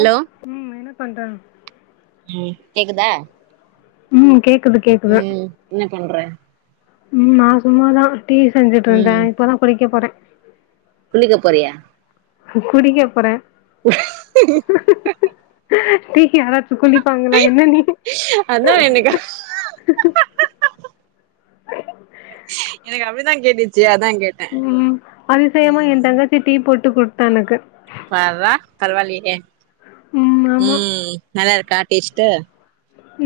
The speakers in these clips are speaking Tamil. ஹலோ உம் என்ன பண்றே ம் கேக்குதா ம் கேக்குது கேக்குது ம் என்ன பண்ற உம் நான் சும்மாதான் டீ செஞ்சுட்டு ம் இருந்தேன் இப்பதான் குளிக்க போறேன் குளிக்க போறியா குடிக்கப்போறேன் உ டீ க்கு யாராச்சும் குளிப்பாங்களா என்ன நீ அதான் என்னக்கா எனக்கு அப்படித்தான் கேட்டுச்சு அதான் கேட்டேன் ம் அதிசயமா உம் என் தங்கச்சி டீ போட்டு கொடுத்தானுக்கு பார்ரா பரவாயில்லயே ம் ஆமா ம் நல்லா இருக்கா டேஸ்ட்டு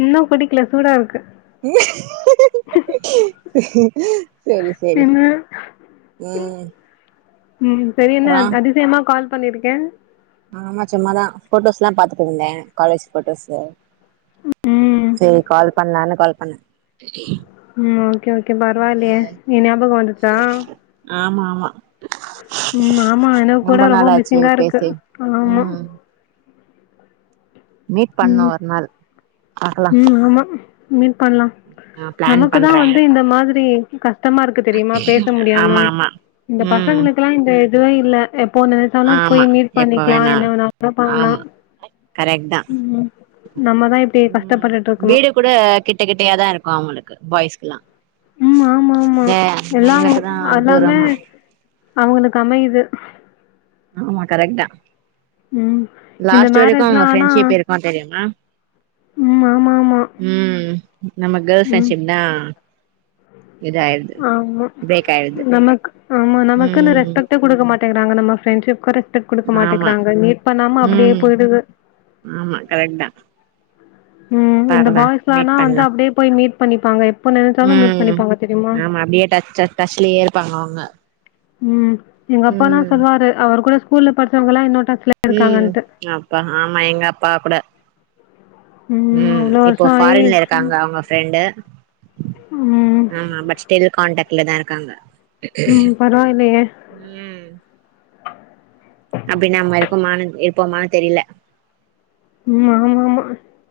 இன்னும் குடிக்கல சூடா இருக்கு சரி சரி என்ன உம் ம் சரி என்ன அதிசயமா கால் பண்ணியிருக்கே ஆஹ ஆமா சும்மாதான் போட்டோஸ் லாம் பாத்துட்டு இருந்தேன் காலேஜ் போட்டோஸ்ஸு ம் கால் பண்ணலானு கால் பண்னே ம் ஓகே ஓகே பரவாயில்லே நீ ஞாபகம் வந்துச்சா ஆமா ஆமா உம் ஆமா எனக்கு கூட ரொம்ப நாளாச்சு மிசிங்கா இருக்கு பேசி ஆமா ம் மீட் பண்ணு ம் ஒரு நாள் பாக்கலா ம் ஆமா மீட் பண்ணலா நா பிளான் நமக்குதா பண்றே வந்து இந்த மாதிரி கஷ்டமாருக்கு தெரியுமா பேச முடியாம ஆமா ஆமா இந்த ம் பசங்களுக் லா இந்த இதுவே இல்ல எப்போ நெனைச்சனா ஆமா போய் மீட் எப்ப பண்ணிக்கலா வேணா என்ன வேணாலு பண்லா ஆமா கரெக்ட் தா ம் நம்மதா இப்டியே ம் கஷ்டப்பட்டுருக்கணு வீடு கூட கிட்ட கிட்டையாதா இருக்கு அவுங்களுக்கு பாய்ஸ்க்குல்லா ம் ஆமா ஆமா இந்த எல்லா நம்மளுக்குதா எல்லாமே தூரமா அவுங்களுக்கு அமையுது ஆமா கரெக்ட்டா ம் இந்த லாஸ்ட் வரைக்கு மேரேஜ்லா அவுங்க ஆனா ஃப்ரெண்ட்ஷிப் இருக்கு தெரியுமா ம் ஆமா ஆமா ம் நம்ம கேர்ள்ஸ் ம் ஃப்ரெண்ட்ஷிப் தா இதாயிடுது ஆமா பிரேக் ஆயிடுது நமக்கு ஆமா நமக்குன்னு ம் ரெஸ்பெக்ட் டே குடுக்க மாட்டேங்கிறாங்க நம்ம ஃப்ரெண்ட்ஷிக்கு ரெஸ்பெக்ட் குடுக்க ஆமா மாட்டேங்கிறாங்க மீட் பண்ணாம அப்டியே ம் போய்டுது ஆமா கரெக்ட் தா ம் இந்த பாக்கலா பாய்ஸ்லானா மீட் வந்தா பண்லா அப்டியே போய் மீட் பண்ணிப்பாங்க எப்ப நெனச்சாலு மீட் ம் பண்ணிப்பாங்க தெரியுமா ஆமா அப்டியே [unintelligible] டச்லயே இருப்பாங்க அவுங்க ம் எங்க அப்பால்லா சொல்லுவாரு அவரு கூட ஸ்கூல்ல படிச்சவங்கல்லா இன்னு டச்லயே ம் அப்பா ஆமா எங்க அப்பா கூட ம் அவ்ளோ இப்போ வருஷோ ஆயி ஃபாரின்ல இருக்காங்க அவுங்க ஃப்ரெண்டு ம் ஆ பட் ஸ்டில் கான்டாக்ட்ல தா இருக்காங்க ம் பரவாயில்லையே ம் அப்டின் நம்ம இருக்கோம்மானு இருப்போமானு தெர்ல ம் ஆமா ஆமா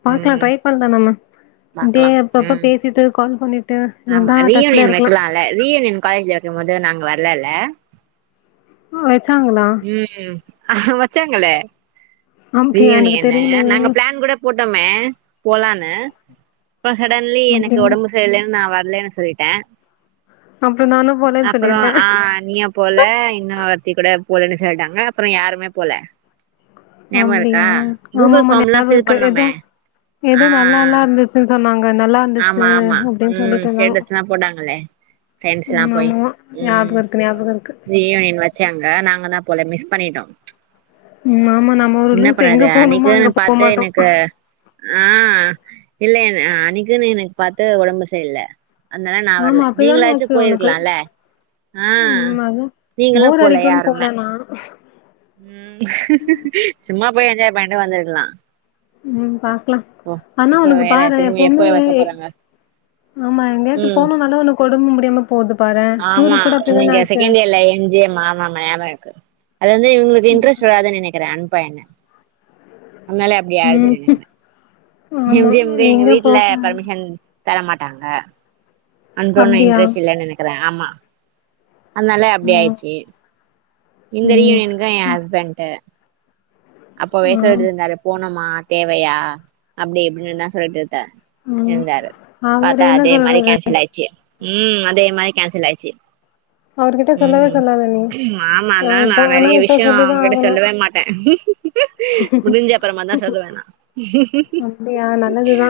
பாக்கலா ம் ட்ரை பண்லா நம்ம டே பாக்கலா அப்பப்ப ம் பேசிட்டு கால் பண்ணிட்டு ஆமா இருந்தா டச்ல ரீயூனியன் இருக்கலா வைக்கலால்ல ரீயூனியன் காலேஜ்ல வைக்கும் போது நாங்க வரலல்ல வச்சாங்களா ம் வச்சாங்களே அப்டியா எனக்கு ரீயூனியனு தெரியலையே நாங்க பிளான் கூட போட்டோமே போலான்னு பொ சடன்லி எனக்கு அப்டியா உடம்பு லன்னு நா வரலன்னு சொல்லிட்டே அப்றோ நானு போலன்னு அப்றோ சொல்லிருப்பே ஆ இனியா போல இன்னு ஆர்த்தி கூட போலன்னு சொல்லிட்டாங்க அப்றோ யாருமே போல ஞாபகோ அப்டியா இருக்கா கூகுள் ஆமாமா ஃபார்ம்லா ஃபில் ஞாபகொருக்கு ஏதோ பண்ணோமே எதோ ஆ நல்லால்லா இருந்து அப்பின்னு சொன்னாங்க நல்லாருந்துச்சு ஆமா ஆமா அப்டின்னு ம் சொல்லிட்டுருந்தாங்க ஸ்டேட்டஸ்லா போட்டாங்களே ஃப்ரெண்ட்ஸ்லா ம் போய் ஆமா ம் ஞாபகோருக்கு ஞாபகோருக்கு ரீயூனியன் வச்சாங்க நாங்க தா போல மிஸ் பண்ணிட்டோ ம் ஆமா நம்ம ஒரு என்ன லூசு எங்க பண்றது போணுமோ அன்னிக்குனு அங்க பாத்து போமாட்டோ எனக்கு ஆ இல்லல்ல அன்னிக்குன்னு எனக்கு பாத்து உடம்பு சரியில்ல அதனால நா ஆமா வரல அப்டிதானே நீங்களாச்சு ஆச்சு உனக்கு போய்ருக்கலால ஆ ம் அதா நீங்களு போர் போல அடிக்குன்னு யாருமே நா ம் சும்மா போய் என்ஜாய் பண்ணிட்டு வந்துர்க்கலா ம் பாக்கலா ஆனா இப்ப உனக்கு வேற பாரே திரும்பி எப்ப எப்பவுமே வைக்க போறாங்க ஆமா எங்கோச்சு ம் போனும்னால ஒனக்கு ஒடம்பு முடியாம போது பாறே டூரு கூட அப்டிதான தெரியவே இல்ல எம் ஜி எம் க்கு ஆமா ஆமா ஞாபகம் இருக்கு அது வந்து இவுங்களுக்கு இன்ட்ரெஸ்ட் வராதுன்னு நெனைக்கிறே அன்ப்ப என்ன அப்டியாது ம். நின்னுக்றே ஆமா. இவ்ங்க இவ்ங்க எங்க போ வீட்டுல பர்மிஷன் தரமாட்டாங்க அன்ப்ப ஒன்னு அப்படியா? இன்ட்ரெஸ்ட் இல்லன்னு நெனக்கிறே ஆமா அத்னால அப்டி ம். ஆயிச்சி இந்த ம். ரியூனியனுக்கு எ அ ஹஸ்பண்ட்டு அப்பவே ம். சொல்லிட்டுருந்தாரு போணுமா தேவையா அப்டி இப்டின்னு தா சொல்லிட்டுருந்தார் ம். இருந்தாரு அவரு பாத்தா என்ன அதே மாரி சொல்றது? கேன்சல் ஆயிடுச்சு ம் அதே மாரி கேன்சல் ஆயிடுச்சு அவர்கிட்ட சொல்லவே ம் சொல்லாத நீ. மாமா அ தான் நா இப்ப ஆனா நெறைய இப்ப விஷ்யோ சொல்லிதான் அவங்ககிட்ட ஆகணும். சொல்லவே மாட்டேன் முடிஞ்ச ப்பறமா தா சொல்லுவே நா அப்டியா நல்லதுதா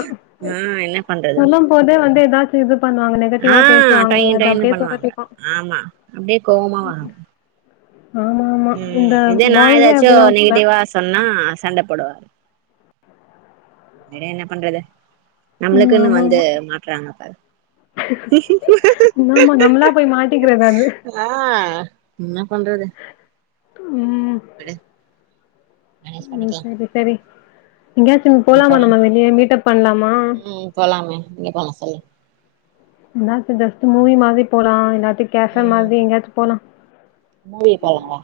ஆ என்ன பண்றது சொல்லும் போதே வந்து எதாச்சும் இது பண்ணுவாங்கனே ஆ டை டைன்னு பண்ணுவாங்க ஆமா அப்டியே கோவமா வரு ஆமா, ஆமா. இந்த ம் இதே நா பாய்ஸே ஏதாச்சு அப்படிதான் போல. நெகட்டிவா சொன்னா சண்ட போடுவார் விடு என்ன பண்றது ம். நம்மளுக்குன்னு வந்து மாட்றாங்க பாரு மாமா நம்மளா போய் மாட்டிக்கிறது அது ஆ என்னா பண்றது டும் விடு மேனேஜ் ம் பண்ணிக்கலா சரி சரி எங்கேயாச்சும் போலாமா அப்பறோ நம்ம வெளியே மீட்டப் பண்லாமா ம் போலாமே எங்க போலா சொல்லு என்னாத்த ஜஸ்டு மூவி மாரி போலாம் எல்லாத்தையு கேஃபே ம் மாரி எங்கெச்சு போலாம் மூவி போலாவா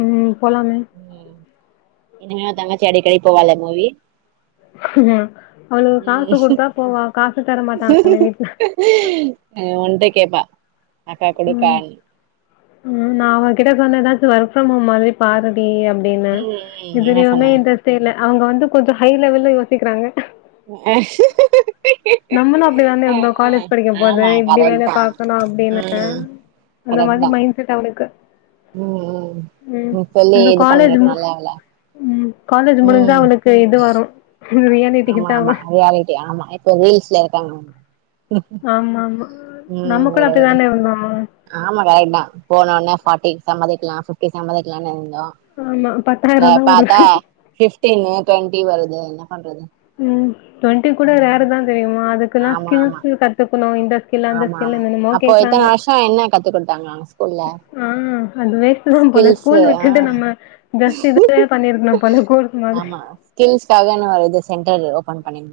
உம் போலாமே உம் இனிமே தங்கச்சி அடிக்கடி போவால்ல மூவி உம் அவளுக்கு காசு ம் குடுத்தா போவா காசு தர மாட்டாங்களே வீட்ல ஒன்ட்ட கேப்பா அக்கா ம் குடுக்கான்னு ம் நா அவகிட்ட சொன்னதாச்சு வொர்க் ஃப்ரம் ஹோம்மாதிரி பாருடி அப் அப்டின்னு ம் ம் என்ன எதுலயுமே சொன்னா இன்ட்ரெஸ்ட்டே இல்ல அவுங்க வந்து கொஞ்சோ ஹை லெவல்ல யோசிக்றாங்க அ [inaudible] நம்மளு அப்டிதான இருந்தோ காலேஜ் படிக்க போது ஆமா இப்டி வேலை கரெக்ட்தா பாக்கணு அப்டின்னு ம் அந்த மாதிரி கரெக்ட்தா மைண்ட் செட் அவளுக்கு ம் ம் உம் நீ சொல்லி அந்த இது காலேஜ் மு பண்ணிருக்கணுல்ல அவள உம் காலேஜ் முடிஞ்சா ம் அவனுக்கு இது வரும் ஆமா ஆமா அது ரியாலிட்டி ஆமா இப்ப ரீல்ஸ்ல இருக்காங்க ஆம்மாம்மா உம் வட வட ஆம்மாம்மா ஆமா ரைட் தா போனோன்னே பாட்டி சம்மதிக்கலா ஃபிஃப்டி சம்மதிக்கலாம்னு இருந்தோ ஆமா இல்ல பத்தாயிரந்தா வருது பாத்தா ஃபிஃப்டீனு ட்வெண்டி வருது என்ன பண்றது ம் டவெண்டி கூட ம் ரேரு தா தெரியுமா அதுக்கெல்லா ஆமா ஆமா ஸ்கில்ஸ் கத்துக்கணு இண்ட ஸ்கில்லு அந்த ஆமா ஸ்கில்லு ஆமா என்னென்மோ அப்போ கேக்றாங்க இத்தன வருஷோ என்ன கத்து குடுத்தாங்க அங்க ஸ்கூல்ல ஆ அதுவே அதான் போல ஸ்கில்ஸு ஸ்கூல் ஆ விட்டுட்டு நம்ம ஜஸ்ட் இதே பண்ணிருக்கணு போல கோர்ஸ் மாதிரி ஸ்கில்ஸ்க்காகன்னு ஒரு இது சென்டர் ஓபன் பண்ணே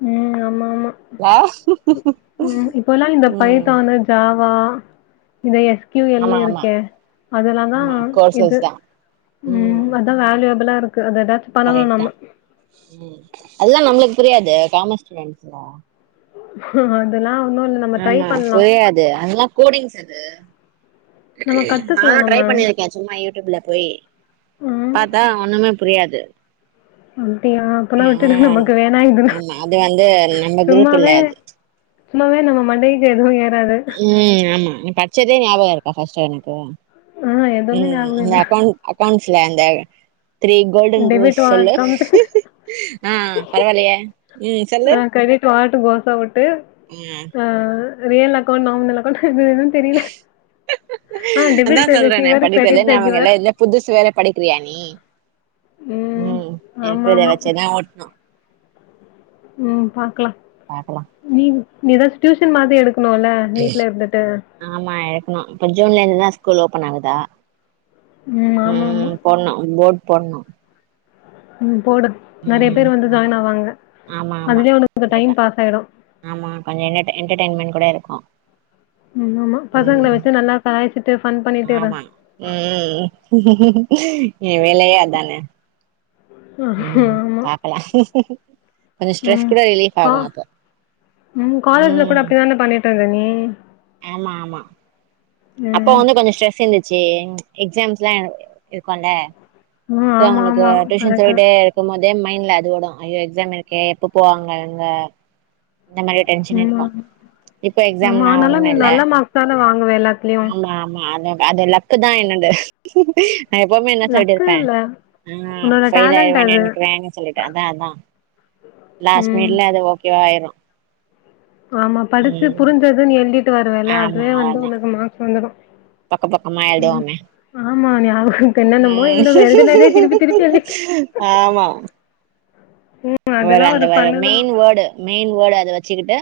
ம். ல்ல உம் இப்பல்லா இந்த பைத்தான்னு ஜாவா இதயே கியூ ஆமா எல்லு ஆமா இருக்கே அதெல்லா தா ஆமா இது கோர்சஸ் தா உம் அதா வேல்யூபிளா ருக்கு ரெடார்டி கரெக்ட்டு தா அதெல்லாம் நம்மளுக்கு புரியாது காமர்ஸ் ஸ்டூடன்ட்ஸ் டா அதெல்லா ஒன்னு இல்ல நம்ம ட்ரை ஆமா பண்ணலாம். புரியாது அதெல்லா கோடிங்ஸ் அது நம்ம நானு கத்துக்கலாம் ட்ரை நம்ம. பண்ணிருக்கே சும்மா யூடியூப்ல போய் ம். பாத்தா ஒண்ணுமே புரியாது அப்டியா அப்பன்னா விட்டுடு ம் நமக்கு வேணா இதெல்லா ஆமா அது வந்து நம்ம குரூப் இல்ல சும்மாவே அது சும்மாவே நம்ம மண்டைய ல எதுவு ஏறாது ம் ஆமா நீ பட் சதே ஞாபக இருக்கா ஃபஸ்ட்டு உனக்கு ஆ எதுவுமே ம் ஞாபகம் அந்த இல்ல. அக்கௌண்ட் அக்கௌண்ட்ஸ்ல அந்த த்ரீ கோல்டன் ரூல்ஸ் டெபிட் ஆர் சொல்லு கம்ப்ளைண்ட் ஆ பரவாயில்லையே ம் சொல்லு ஆ கிரெடிட் வாட்டு வோஸ் அவுட்டு ம் ஆ ரியல் அக்கௌண்ட் நார்மல் அக்கௌண்ட் எது எது தெரியல ஆ அதா டெபிட் த சொல்றேனே ரிசீவர், படிச்சதே கிரெடிட் த ஞாபக கிவர். இல்ல இதுல புதுசு வேற படிக்கிறியா நீ ம் இருக்குறத ஆமாமா. வச்சே தா ஓட்னு ம் பாக்கலா பாக்கலா நீனு நீ ஏதாச்சு டியூஷன் மாரி எடுக்கணுல வீட்ல இருந்துட்டு ஆமா எடுக்கணு இப்ப ஜூன்ல இருந்துதா ஸ்கூல் ஓப்பன் ஆகுதா ம் ஆமா ஆமா போட்ணு போர்ட் போட்ணு ம் போடு நறைய ம் பேர் வந்து போட்ணு ஜாயின் ஆவாங்க ஆமா ஆமா அதுலயே உனக்கு இந்த கண்டிப்பா டைம் பாஸ் ஆயிடு ஆமா கொஞ்ச எண்டர்டெயின் எண்டர்டெயின்மெண்ட் கூட இருக்கு ம் ஆமா பசங்கள ம் வச்சு நல்லா கலாய்ச்சுட்டு ஃபன் பண்ணிட்டே இரு ஆமா ம் ஏ வேலையே அதானே ம் ஆமா. பாக்கலா கொஞ்ச ஸ்ட்ரெஸ் ம் கூட ரிலீஃப் கா ஆகு அப்போ ம் காலேஜ்ல கூட ம் அப்டி தானே பண்ணிட்டு இருந்த நீ ஆமா ஆமா அப்போ ம். வந்து கொஞ்ச ஸ்ட்ரெஸ் இருந்துச்சு எக்ஸாம்ஸ் எல்லா இருக்கும்ல ம். சோ ஆமா, அவுங்களுக்கு ஆமா. Tuition correct. சொல்லிட்டே இருக்கும்போதே மைண்ட்ல அது ஓடும் ஐயோ எக்ஸா இருக்கே எப்போ போவாங்க இவுங்க அந்த மாரி டென்ஷன் ஆமா. இருக்கு இப்ப ஆமா. எக்ஸாம்லா ஆனாலும் ஒன்னுமே நீ இல்ல நல்ல மார்க்ஸ் தான வாங்குவ எல்லாத்துலயும். ஆமா ஆமா அது அதெல்லா க்கு தா என்னண்டு நா எப்பவுமே என்ன சொல்லிட்டு லக்கு இருப்ப இல்ல. ஆ உன்னோட ஃபெயில் டேலண்ட் ஆயிருவேனு அது. நெனைக்கிறேன்னு சொல்லிட்டு அதா அதா லாஸ் ம். மினிட்ல அது ஓகேவாயிரு ஆமா படிச்சு புரிஞ்சதுன்னு எழுதிட்டு வருவேல ஆமா அதுவே வந்து அதா உனக்கு மார்க்ஸ் வந்துடு பக்க பக்கமா எழுதுவோமே ஆமா ஞாபக என்னன்னமோ ம் எழுதுவ எழுதுனதே திருப்பி திருப்பி எழுதிட்டு ம். வேற அதெல்லாம் அந்த ஒரு ஃபன்னு தான். மெயின் வேர்டு மெயின் வேர்டு அத வச்சுக்கிட்டு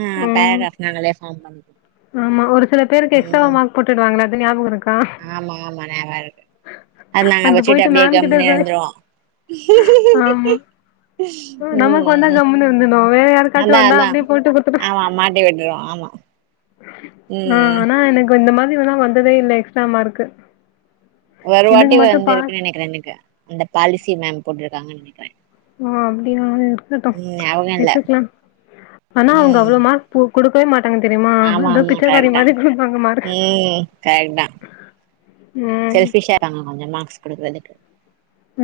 ஆ ம். பேராகிராஃப் நாங்களே ஃபார்ம் பண்ணுவோ ம் போட்டுடுவாங்கள அது ஞாபக இருக்கா ஆமா ஆமா ஞாபவ இருக்கு அத நாங்க அது வச்சுட்டு போயிட்டு அப்டியே மேம் கிட்ட கம்முன்னே போய் இருந்துருவோ ஆ நமக்கு வந்தா ம் கம்முன்னு இருந்துணு வேற யாருாக்காச்சு அதா வந்தா அதா அப்டியே போட்டு குடுத்துடுவோ ஆமா மாட்டி விட்டுருவோ ஆமா ஆ ம் ஆனா எனக்கு இந்த மாதிரி வேணா வந்ததே இல்லை எக்ஸ்ஸாம் மார்க்கு ஒரு எனக்கு வாட்டி மட்டு பாஸ் வந்துருக்குன்னு நினைக்கிறே எனக்கு இந்த பாலிசி மேம் போட்டிருக்காங்கன்னு நினைக்கிறே ஆ அப்படியா இருக்கட்டு அவங்க இல்ல வச்சுக்கலா ஆனா அவங்க ம் அவ்வளவு மார் கு குடுக்கவே மாட்டாங்க தெரியுமா ஆமா அதா ஆமா பிச்சைக்காரி கரெக்ட் தா மாதி குடுப்பாங்க மாரு ம் கரெக்ட் தா செல்ஃபிஷா ஆயிராங்க கொஞ்ச மார்க்ஸ் குடுக்குறதுக்கு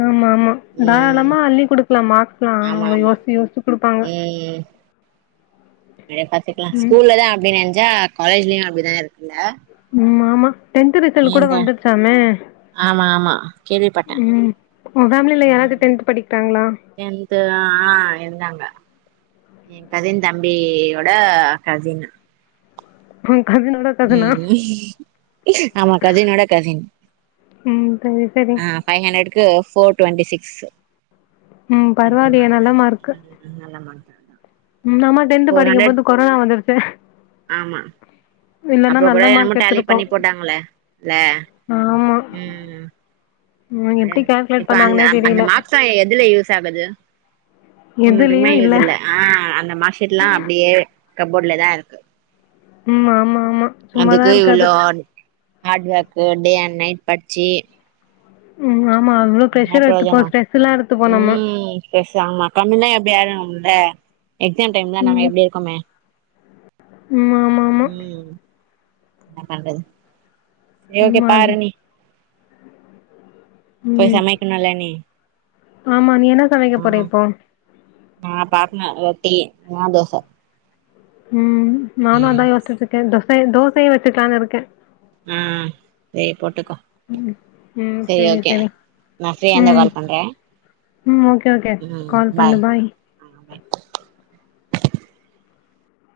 ஆமா ஆமா ம் தாரளமா அள்ளி குடுக்கலா மார்க்ஸ்லா ஆமா அவுங்க யோசிச்சு யோசிச்சு குடுப்பாங்க ம் ற பாத்துக்லா ம் ஸ்கூல்லதா அப்படினு நெஞ்சா காலேஜ்லயு அப்டிதா இருக்குல்ல ம் ஆமா டென்த் ரிசல்ட் கூட ஏன்டா வந்துருச்சாம ஆமா ஆமா கேள்விப்பட்டே ம் உங் பேமிலில யாராது ம் டென்த் படிக்றாங்களா டென்த்து ஆ இருந்தாங்க ஏ கஸின் தம்பியோட கஸின் [unintelligible] ம் ஆமா கஸினோட கஸின் ம் சரி சரி ஆ ஃபை ஹன்ட்ரக்கு ஃபோர் டொண்டி சிக்ஸ் ம் சம்திங் பர்வாயில்லையே நல்ல வாங்குனாங்க மார்க்கு ம் நல்ல மார்க் நம்ம் டென்து ஃபோர் ஹண்ட்ரட் படிக்கும்போது கொரோனா வந்துருத்து ஆமா அப்ப கூட என்னமோ மார்க் டேலி எடுத்திருப்போம் பண்ணி போட்டாங்களே இல்ல ஆமா ம் ம் எப்படி கால்குலேட் இப்ப அந்த பண்ணாங்கன்னே அந்த தெரியல மார்க்ஸ்லா எதுல யூஸ் ஆகுது ஒன்னுதுக்குமே யூஸ் இல்ல ஆ அந்த மார்க்ஷீட்லா அப்டியே கப்போர்டலதா இருக்கு ம் ஆமா ஆமா அதுக்கு சும்மாதான் இருக்காது இவ்ளோ ஹாட் ஹாட் ஒர்க் பண்ணி அண்ட் நைட் பட்ச்சு ம் ஆமா [inaudible] ன ப்ரோஜன எடுத்துப்போம் ஸ்ட்ரெஸ் எல்லாம் எடுத்துப்போம் நம்ம ம் பேசாம கம்மி தா எப்டி ஆச்சு ல எக்ஸாம் டைம்ல நாங்க ம் எப்படி இருக்குமே ம் ஆமா ஆமா ம் ன பண்றது ரேவதி ம் அது பாரு நீ போய் ம் சமைக்கணுல நீ ஆமா நீ என்ன சமைக்க போற ம் இப்போ நா பாப்பன ரொட்டி நா தோச ம் நானு அதா ம் யோசிட்டு இருக்கே தோசை தோசையே வச்சுக்லானனு இருக்கே ம் செரி போட்டுக்கோ ம் ம் செரி சரி ஓகே சரி நா ஃப்ரீயா இருந்தா ம் கால் பண்றே ம் ஓகே ஓகே கால் பண்ணு பாய்